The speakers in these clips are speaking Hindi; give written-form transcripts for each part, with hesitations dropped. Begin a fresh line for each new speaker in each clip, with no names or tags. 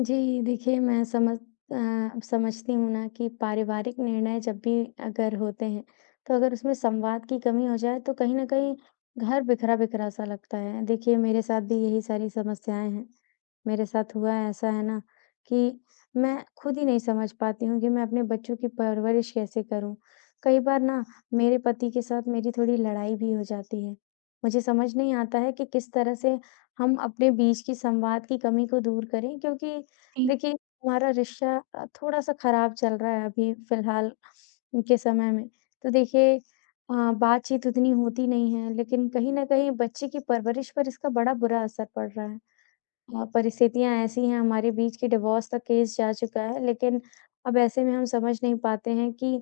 जी, देखिए मैं समझती हूँ ना कि पारिवारिक निर्णय जब भी अगर होते हैं, तो अगर उसमें संवाद की कमी हो जाए तो कहीं न कहीं घर बिखरा-बिखरा सा लगता है। देखिए मेरे साथ भी यही सारी समस्याएँ हैं। मेरे साथ हुआ है ऐसा है ना कि मैं खुद ही नहीं समझ पाती हूँ कि मैं अपने बच्चों की परवरिश कैसे करूँ। कई बार ना मेरे पति के साथ मेरी थोड़ी लड़ाई भी हो जाती है। मुझे समझ नहीं आता है कि किस तरह से हम अपने बीच की संवाद की कमी को दूर करें क्योंकि
जी,
देखिए हमारा रिश्ता थोड़ा-सा खराब चल रहा है अभी फ़िलहाल के समय में। तो देखिए बातचीत उतनी होती नहीं है लेकिन कहीं न कहीं बच्चे की परवरिश पर इसका बड़ा बुरा असर पड़ रहा है। हाँ, परिस्थितियाँ ऐसी हैं हमारे बीच कि डिवोर्स तक केस जा चुका है, लेकिन अब ऐसे में हम समझ नहीं पाते हैं कि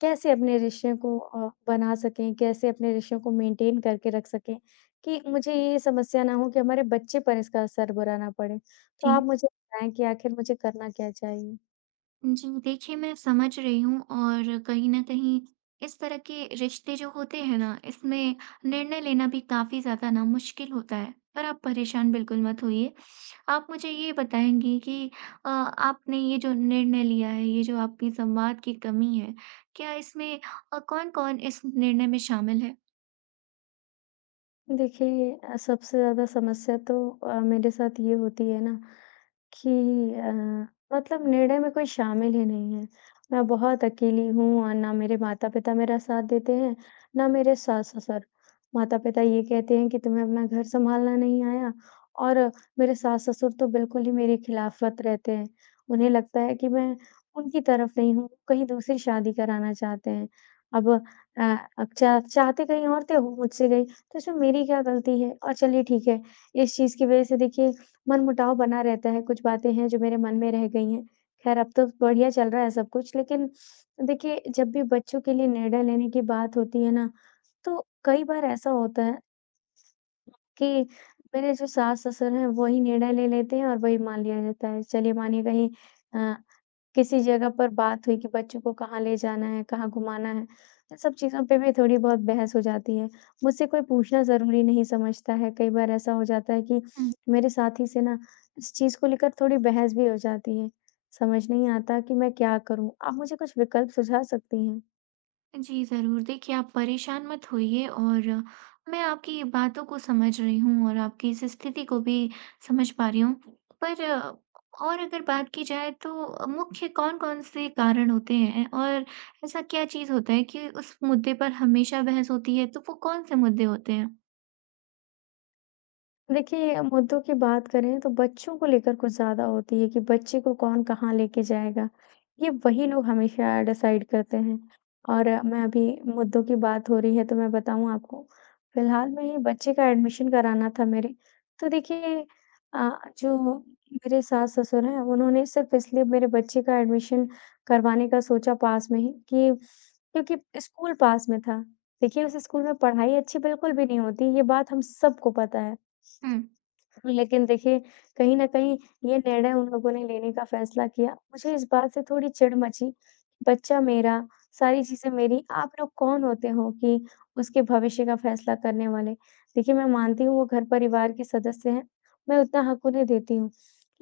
कैसे अपने रिश्ते को बना सकें, कैसे अपने रिश्तों को मेंटेन करके रख सकें, कि मुझे ये समस्या ना हो कि हमारे बच्चे पर इसका असर बुरा ना पड़े। तो
जी।
आप मुझे बताएँ कि आखिर मुझे करना क्या चाहिए?
जी, देखिए मैं समझ रही हूँ और कहीं न कहीं इस तरह के रिश्ते जो होते हैं ना, इसमें निर्णय लेना भी काफ़ी ज़्यादा ना मुश्किल होता है। पर आप परेशान बिल्कुल मत होइए। आप मुझे ये बताएँगी कि आपने ये जो निर्णय लिया है, ये जो आपकी संवाद की कमी है, क्या इसमें कौन-कौन इस निर्णय में शामिल है?
देखिए सबसे ज़्यादा समस्या तो मेरे साथ ये होती है ना कि अ, मतलब निर्णय में कोई शामिल ही नहीं है। मैं बहुत अकेली हूँ और ना मेरे माता-पिता मेरा साथ देते हैं, ना मेरे सास-ससुर। माता-पिता ये कहते हैं कि तुम्हें अपना घर सँभालना नहीं आया और मेरे सास-ससुर तो बिल्कुल ही मेरी खिलाफ़त रहते हैं। उन्हें लगता है कि मैं उनकी तरफ नहीं हूँ, कहीं दूसरी शादी कराना चाहते हैं। अब अ, अब चा चाहते कहीं और थे, हो मुझसे गई, तो इसमें मेरी क्या गलती है? और चलिए ठीक है, इस चीज़ की वज़ह से देखिए मनमुटाव बना रहता है, कुछ बातें हैं जो मेरे मन में रह गई हैं। ख़ैर अब तो बढ़िया चल रहा है सब कुछ, लेकिन देखिए जब भी बच्चों के लिए निर्णय लेने की बात होती है ना, तो कई बार ऐसा होता है कि मेरे जो सास-ससुर हैं वही निर्णय ले लेते हैं और वही मान लिया जाता है। चलिए मानिए कहीं अ किसी जगह पर बात हुई कि बच्चों को कहाँ ले जाना है, कहाँ घुमाना है, इन सब चीज़ों पे भी थोड़ी बहुत बहस हो जाती है। मुझसे कोई पूछना ज़रूरी नहीं समझता है, कई बार ऐसा हो जाता है कि
हुँ।
मेरे साथी से ना इस चीज़ को लेकर थोड़ी बहस भी हो जाती है। समझ नहीं आता कि मैं क्या करूँ? आप मुझे कुछ विकल्प सुझा सकती हैं?
जी, ज़रूर। देखिए, आप परेशान मत होइए और मैं आपकी बातों को समझ रही हूँ और आपकी इस स्थिति को भी समझ पा रही हूँ। पर और अगर बात की जाए तो मुख्य कौन-कौन से कारण होते हैं और ऐसा क्या चीज़ होता है कि उस मुद्दे पर हमेशा बहस होती है, तो वो कौन से मुद्दे होते हैं?
देखिए, मुद्दों की बात करें तो बच्चों को लेकर कुछ ज़्यादा होती है कि बच्चे को कौन कहाँ लेके जाएगा। ये वही लोग हमेशा डिसाइड करते हैं और मैं अभी मुद्दों की बात हो रही है तो मैं बताऊँ आपको, फिलहाल में ही बच्चे का एडमिशन कराना था मेरे। तो देखिए अ, जो मेरे सास-ससुर हैं उन्होंने सिर्फ़ इसलिए मेरे बच्चे का एडमिशन करवाने का सोचा पास में ही कि क्योंकि स्कूल पास में था। देखिए, उस स्कूल में पढ़ाई अच्छी बिल्कुल भी नहीं होती, ये बात हम सबको पता है।
हुँ।
लेकिन देखिए, कहीं न कहीं ये निर्णय उन लोगों ने लेने का फ़ैसला किया। मुझे इस बात से थोड़ी चिढ़ मची, बच्चा मेरा, सारी चीज़ें मेरी, आप लोग कौन होते हो कि उसके भविष्य का फ़ैसला करने वाले? देखिए, मैं मानती हूँ वो घर-परिवार के सदस्य हैं, मैं उतना हक उन्हें देती हूँ।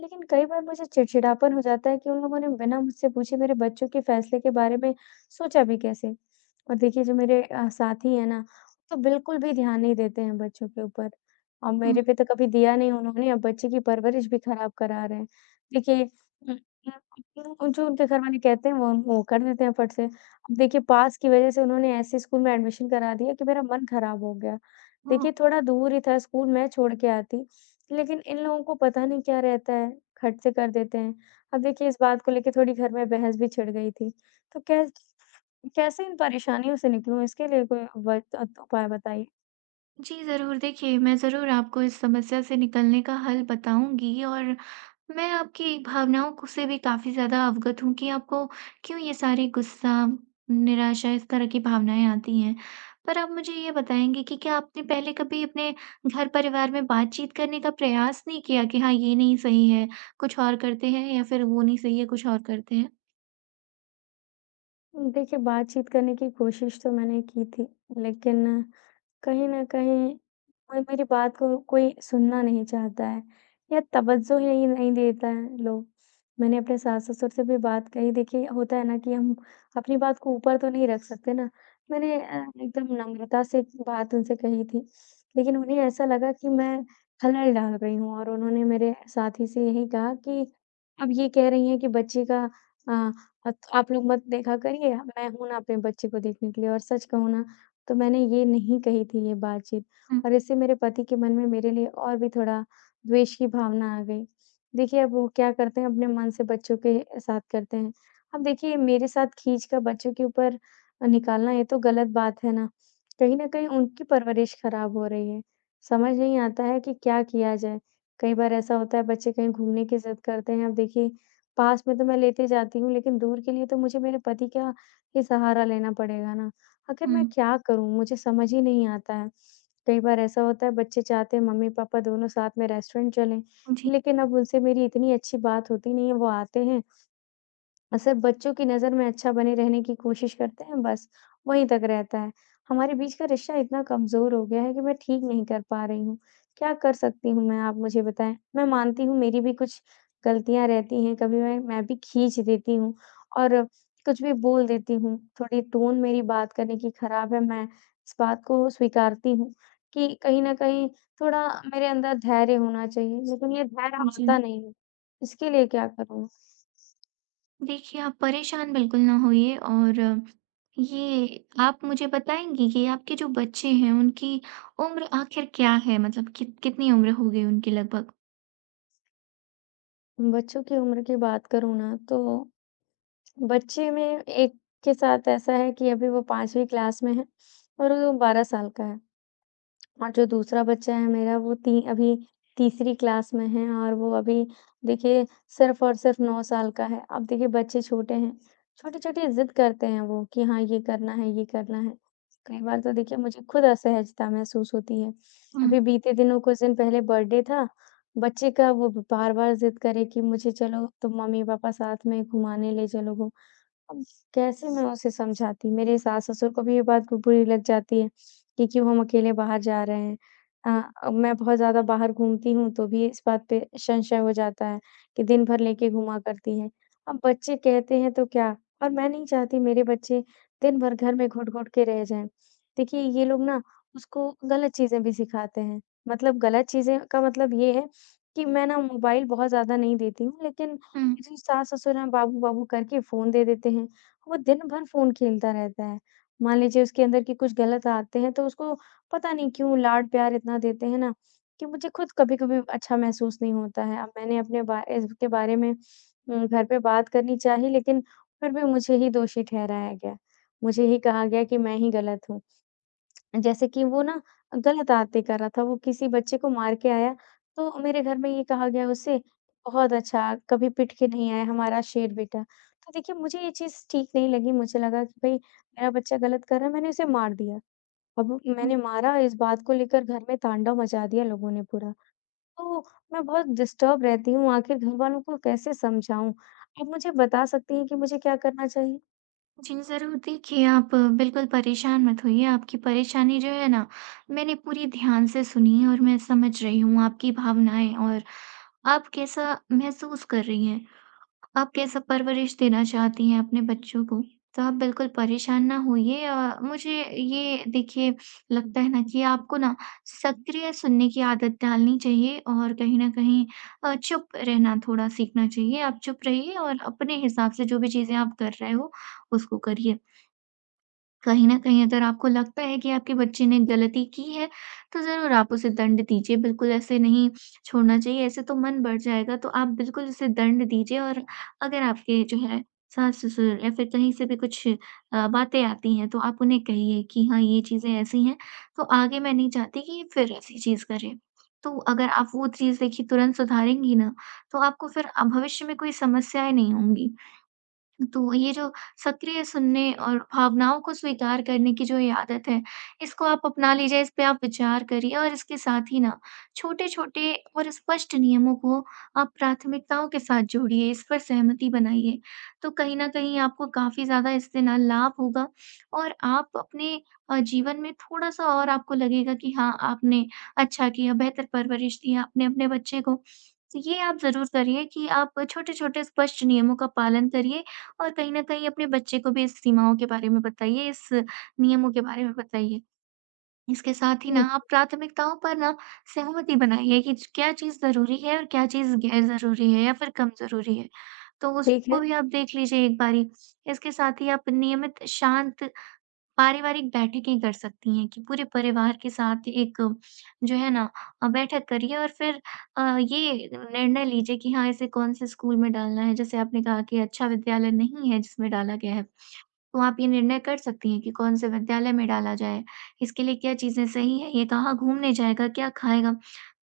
लेकिन कई बार मुझे चिड़चिड़ापन हो जाता है कि उन लोगों ने बिना मुझसे पूछे मेरे बच्चों के फ़ैसले के बारे में सोचा भी कैसे? और देखिए, जो मेरे साथी हैं ना, तो बिल्कुल भी ध्यान नहीं देते हैं बच्चों के ऊपर। और मेरे पे तो कभी दिया नहीं उन्होंने, अब बच्चे की परवरिश भी खराब करा रहे हैं। देखिए उम, जो उनके घरवाले कहते हैं वो कर देते हैं फट से। अब देखिए पास की वजह से उन्होंने ऐसे स्कूल में एडमिशन करा दिया कि मेरा मन खराब हो गया।
हुँ।
देखिए थोड़ा दूर ही था स्कूल, मैं छोड़ के आती, लेकिन इन लोगों को पता नहीं क्या रहता है, खट से कर देते हैं। अब देखिए इस बात को लेके थोड़ी घर में बहस भी छिड़ गई थी। तो कै कैसे इन परेशानियों से निकलूँ इसके लिए कोई उपाय बताइए।
जी, ज़रूर। देखिए, मैं ज़रूर आपको इस समस्या से निकलने का हल बताऊँगी और मैं आपकी भावनाओं को से भी काफ़ी ज़्यादा अवगत हूँ कि आपको क्यों ये सारी गुस्सा, निराशा इस तरह की भावनाएँ आती हैं। पर आप मुझे ये बताएँगे कि क्या आपने पहले कभी अपने घर-परिवार में बातचीत करने का प्रयास नहीं किया कि हाँ, ये नहीं सही है, कुछ और करते हैं या फिर वो नहीं सही है, कुछ और करते हैं?
देखिए, बातचीत करने की कोशिश तो मैंने की थी, लेकिन कहीं न कहीं कोई मेरी बात को कोई सुनना नहीं चाहता है या तवज्जो ही नहीं नहीं देता है लोग। मैंने अपने सास-ससुर से भी बात कही देखिए होता है ना कि हम अपनी बात को ऊपर तो नहीं रख सकते ना। मैंने एकदम नम्रता से बात उनसे कही थी, लेकिन उन्हें ऐसा लगा कि मैं खलल डाल रही हूँ और उन्होंने मेरे साथी से यही कहा कि अब ये कह रही हैं कि बच्चे का अ, अत आप लोग मत देखा करिए, मैं हूँ ना अपने बच्चे को देखने के लिए और सच कहूँ ना तो मैंने ये नहीं कही थी ये बातचीत
हुँ,
और इससे मेरे पति के मन में मेरे लिए और भी थोड़ा द्वेष की भावना आ गई। देखिए, अब वो क्या करते हैं अपने मन से बच्चों के साथ करते हैं। अब देखिए मेरे साथ खींचकर बच्चों के ऊपर निकालना ये तो गलत बात है ना। कहीं न कहीं उनकी परवरिश खराब हो रही है। समझ नहीं आता है कि क्या किया जाए? कई बार ऐसा होता है बच्चे कहीं घूमने की ज़िद करते हैं। अब देखिए पास में तो मैं लेते जाती हूँ लेकिन दूर के लिए तो मुझे मेरे पति का ही सहारा लेना पड़ेगा ना। आखिर
हुँ।
मैं क्या करूँ? मुझे समझ ही नहीं आता है। कई बार ऐसा होता है बच्चे चाहते हैं मम्मी-पापा दोनों साथ में रेस्टोरेंट चलें,
जी,
लेकिन अब उनसे मेरी इतनी अच्छी बात होती नहीं है, वो आते हैं असर बच्चों की नज़र में अच्छा बने रहने की कोशिश करते हैं बस, वहीं तक रहता है। हमारे बीच का रिश्ता इतना कमज़ोर हो गया है कि मैं ठीक नहीं कर पा रही हूँ। क्या कर सकती हूँ मैं, आप मुझे बताएँ? मैं मानती हूँ मेरी भी कुछ गलतियाँ रहती हैं, कभी मैं भी खींच देती हूँ और कुछ भी बोल देती हूँ। थोड़ी टोन मेरी बात करने की खराब है, मैं इस बात को स्वीकारती हूँ कि कहीं न कहीं थोड़ा मेरे अंदर धैर्य होना चाहिए, लेकिन ये धैर्य
जी।
आता नहीं है। इसके लिए क्या करूँ?
देखिए, आप परेशान बिल्कुल ना होइए और ये आप मुझे बताएँगी कि आपके जो बच्चे हैं, उनकी उम्र आखिर क्या है? मतलब कितनी उम्र हो गई उनकी लगभग?
बच्चों की उम्र की बात करूँ ना, तो बच्चे में एक के साथ ऐसा है कि अभी वो 5वीं क्लास में है और वो 12 साल का है। और जो दूसरा बच्चा है मेरा वो ती अभी तीसरी क्लास में है और वो अभी देखिए सिर्फ़ और सिर्फ़ 9 साल का है। अब देखिए बच्चे छोटे हैं, छोटी-छोटी ज़िद करते हैं वो कि हाँ, ये करना है, ये करना है। कई बार तो देखिए मुझे खुद असहजता महसूस होती है।
हुँ,
अभी बीते दिनों कुछ दिन पहले बर्थडे था, बच्चे का वो बार-बार ज़िद करे कि मुझे चलो तुम मम्मी-पापा साथ में घुमाने ले चलोगे। अब कैसे मैं उसे समझाती? मेरे सास-ससुर को भी ये बात बुरी लग जाती है कि क्यों हम अकेले बाहर जा रहे हैं। मैं बहुत ज़्यादा बाहर घूमती हूँ तो भी इस बात पे संशय हो जाता है कि दिन भर लेके घुमा करती है। अब बच्चे कहते हैं तो क्या? और मैं नहीं चाहती मेरे बच्चे दिन भर घर में घुट-घुट के रह जाएँ। देखिए ये लोग ना उसको गलत चीज़ें भी सिखाते हैं। मतलब गलत चीज़ें का मतलब ये है कि मैं ना मोबाइल बहुत ज़्यादा नहीं देती हूँ लेकिन
हुँ,
जी, सास-ससुर हैं बाबू-बाबू करके फ़ोन दे देते हैं। वो दिन भर फ़ोन खेलता रहता है। मान लीजिए उसके अंदर की कुछ गलत आदतें हैं तो उसको पता नहीं क्यों लाड-प्यार इतना देते हैं ना, कि मुझे खुद कभी-कभी अच्छा महसूस नहीं होता है। अब मैंने अपने बा इसके बारे में घर पे बात करनी चाहिए लेकिन फिर भी मुझे ही दोषी ठहराया गया। मुझे ही कहा गया कि मैं ही गलत हूँ। जैसे कि वो ना गलत आदतें कर रहा था, वो किसी बच्चे को मार के आया, तो मेरे घर में ये कहा गया उसे, "बहुत अच्छा, कभी पिट के नहीं आया हमारा शेर बेटा।" तो देखिए मुझे ये चीज़ ठीक नहीं लगी, मुझे लगा कि भई मेरा बच्चा गलत कर रहा है, मैंने उसे मार दिया। अब
हुँ।
मैंने मारा, इस बात को लेकर घर में तांडव मचा दिया लोगों ने पूरा। तो मैं बहुत डिस्टर्ब रहती हूँ, आखिर घर वालों को कैसे समझाऊँ? आप मुझे बता सकती हैं कि मुझे क्या करना चाहिए?
जी, ज़रूर देखिए, आप बिल्कुल परेशान मत होइए, आपकी परेशानी जो है ना, मैंने पूरी ध्यान से सुनी और मैं समझ रही हूँ आपकी भावनाएँ और आप कैसा महसूस कर रही हैं। आप कैसा परवरिश देना चाहती हैं अपने बच्चों को, तो आप बिल्कुल परेशान ना होइए मुझे ये देखिए लगता है ना कि आपको ना सक्रिय सुनने की आदत डालनी चाहिए और कहीं न कहीं चुप रहना थोड़ा सीखना चाहिए। आप चुप रहिए और अपने हिसाब से जो भी चीज़ें आप कर रहे हो, उसको करिए। कहीं न कहीं अगर आपको लगता है कि आपके बच्चे ने गलती की है, तो ज़रूर आप उसे दंड दीजिए। बिल्कुल ऐसे नहीं छोड़ना चाहिए, ऐसे तो मन बढ़ जाएगा, तो आप बिल्कुल उसे दंड दीजिए और अगर आपके जो है सास-ससुर या फिर कहीं से भी कुछ बातें आती हैं, तो आप उन्हें कहिए कि हाँ, ये चीज़ें ऐसी हैं, तो आगे मैं नहीं चाहती कि ये फिर ऐसी चीज़ करें। तो अगर आप वो चीज़ देखिए तुरंत सुधारेंगी ना, तो आपको फिर भविष्य में कोई समस्याएँ नहीं होंगी। तो ये जो सक्रिय सुनने और भावनाओं को स्वीकार करने की जो ये आदत है, इसको आप अपना लीजिए, इस पे आप विचार करिए और इसके साथ ही ना छोटे-छोटे और स्पष्ट नियमों को आप प्राथमिकताओं के साथ जोड़िए, इस पर सहमति बनाइए। तो कहीं न कहीं आपको काफ़ी ज़्यादा इससे ना लाभ होगा और आप अपने जीवन में थोड़ा-सा और आपको लगेगा कि हाँ, आपने अच्छा किया, बेहतर परवरिश दी आपने अपने बच्चे को। तो ये आप ज़रूर करिए कि आप छोटे-छोटे स्पष्ट नियमों का पालन करिए। और कहीं न कहीं अपने बच्चे को भी इस सीमाओं के बारे में बताइए, इस नियमों के बारे में बताइए। इसके साथ ही ना
हुँ,
आप प्राथमिकताओं पर ना सहमति बनाइए कि क्या चीज़ ज़रूरी है और क्या चीज़ गैर ज़रूरी है या फिर कम ज़रूरी है। तो
ठीक
उसको
है।
भी आप देख लीजिए एक बारी। इसके साथ ही आप नियमित शांत पारिवारिक बैठकें कर सकती हैं कि पूरे परिवार के साथ एक जो है ना बैठक करिए और फिर ये निर्णय लीजिए कि हाँ इसे कौन से स्कूल में डालना है। जैसे आपने कहा कि अच्छा विद्यालय नहीं है जिसमें डाला गया है। तो आप ये निर्णय कर सकती हैं कि कौन-से विद्यालय में डाला जाए, इसके लिए क्या चीज़ें सही हैं, ये कहाँ घूमने जाएगा, क्या खाएगा।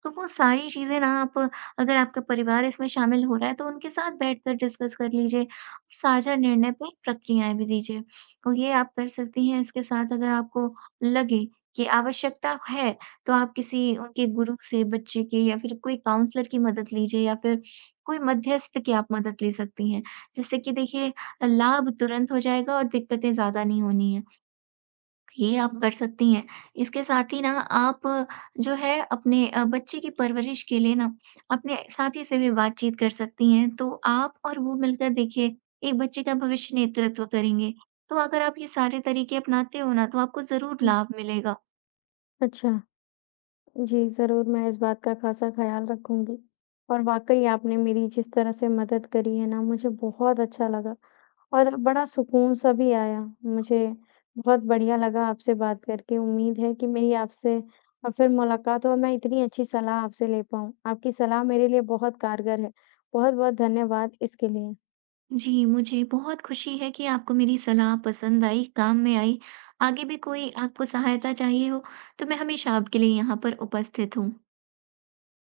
तो वो सारी चीज़ें ना आप अगर आपका परिवार इसमें शामिल हो रहा है, तो उनके साथ बैठकर डिस्कस कर लीजिए, साझा निर्णय पे प्रक्रियाएँ भी दीजिए। तो ये आप कर सकती हैं, इसके साथ अगर आपको लगे कि आवश्यकता है, तो आप किसी उनके गुरु से बच्चे के या फिर कोई काउंसलर की मदद लीजिए या फिर कोई मध्यस्थ की आप मदद ले सकती हैं। जिससे कि देखिए लाभ तुरंत हो जाएगा और दिक्कतें ज़्यादा नहीं होनी हैं। ये आप कर सकती हैं। इसके साथ ही ना आप जो है अपने बच्चे की परवरिश के लिए ना अपने साथी से भी बातचीत कर सकती हैं। तो आप और वो मिलकर देखिए एक बच्चे का भविष्य नेतृत्व करेंगे। तो अगर आप ये सारे तरीके अपनाते हो ना तो आपको ज़रूर
हुँ,
लाभ मिलेगा।
अच्छा। जी, ज़रूर, मैं इस बात का ख़ासा ख़्याल रखूँगी और वाक़ई आपने मेरी जिस तरह से मदद करी है ना, मुझे बहुत अच्छा लगा और बड़ा सुकून-सा भी आया। मुझे बहुत बढ़िया लगा आपसे बात करके। उम्मीद है कि मेरी आपसे फिर मुलाकात हो और मैं इतनी अच्छी सलाह आपसे ले पाऊँ। आपकी सलाह मेरे लिए बहुत कारगर है। बहुत-बहुत धन्यवाद इसके लिए।
जी, मुझे बहुत खुशी है कि आपको मेरी सलाह पसंद आई, काम में आई। आगे भी कोई आपको सहायता चाहिए हो तो मैं हमेशा आपके लिए यहाँ पर उपस्थित हूँ।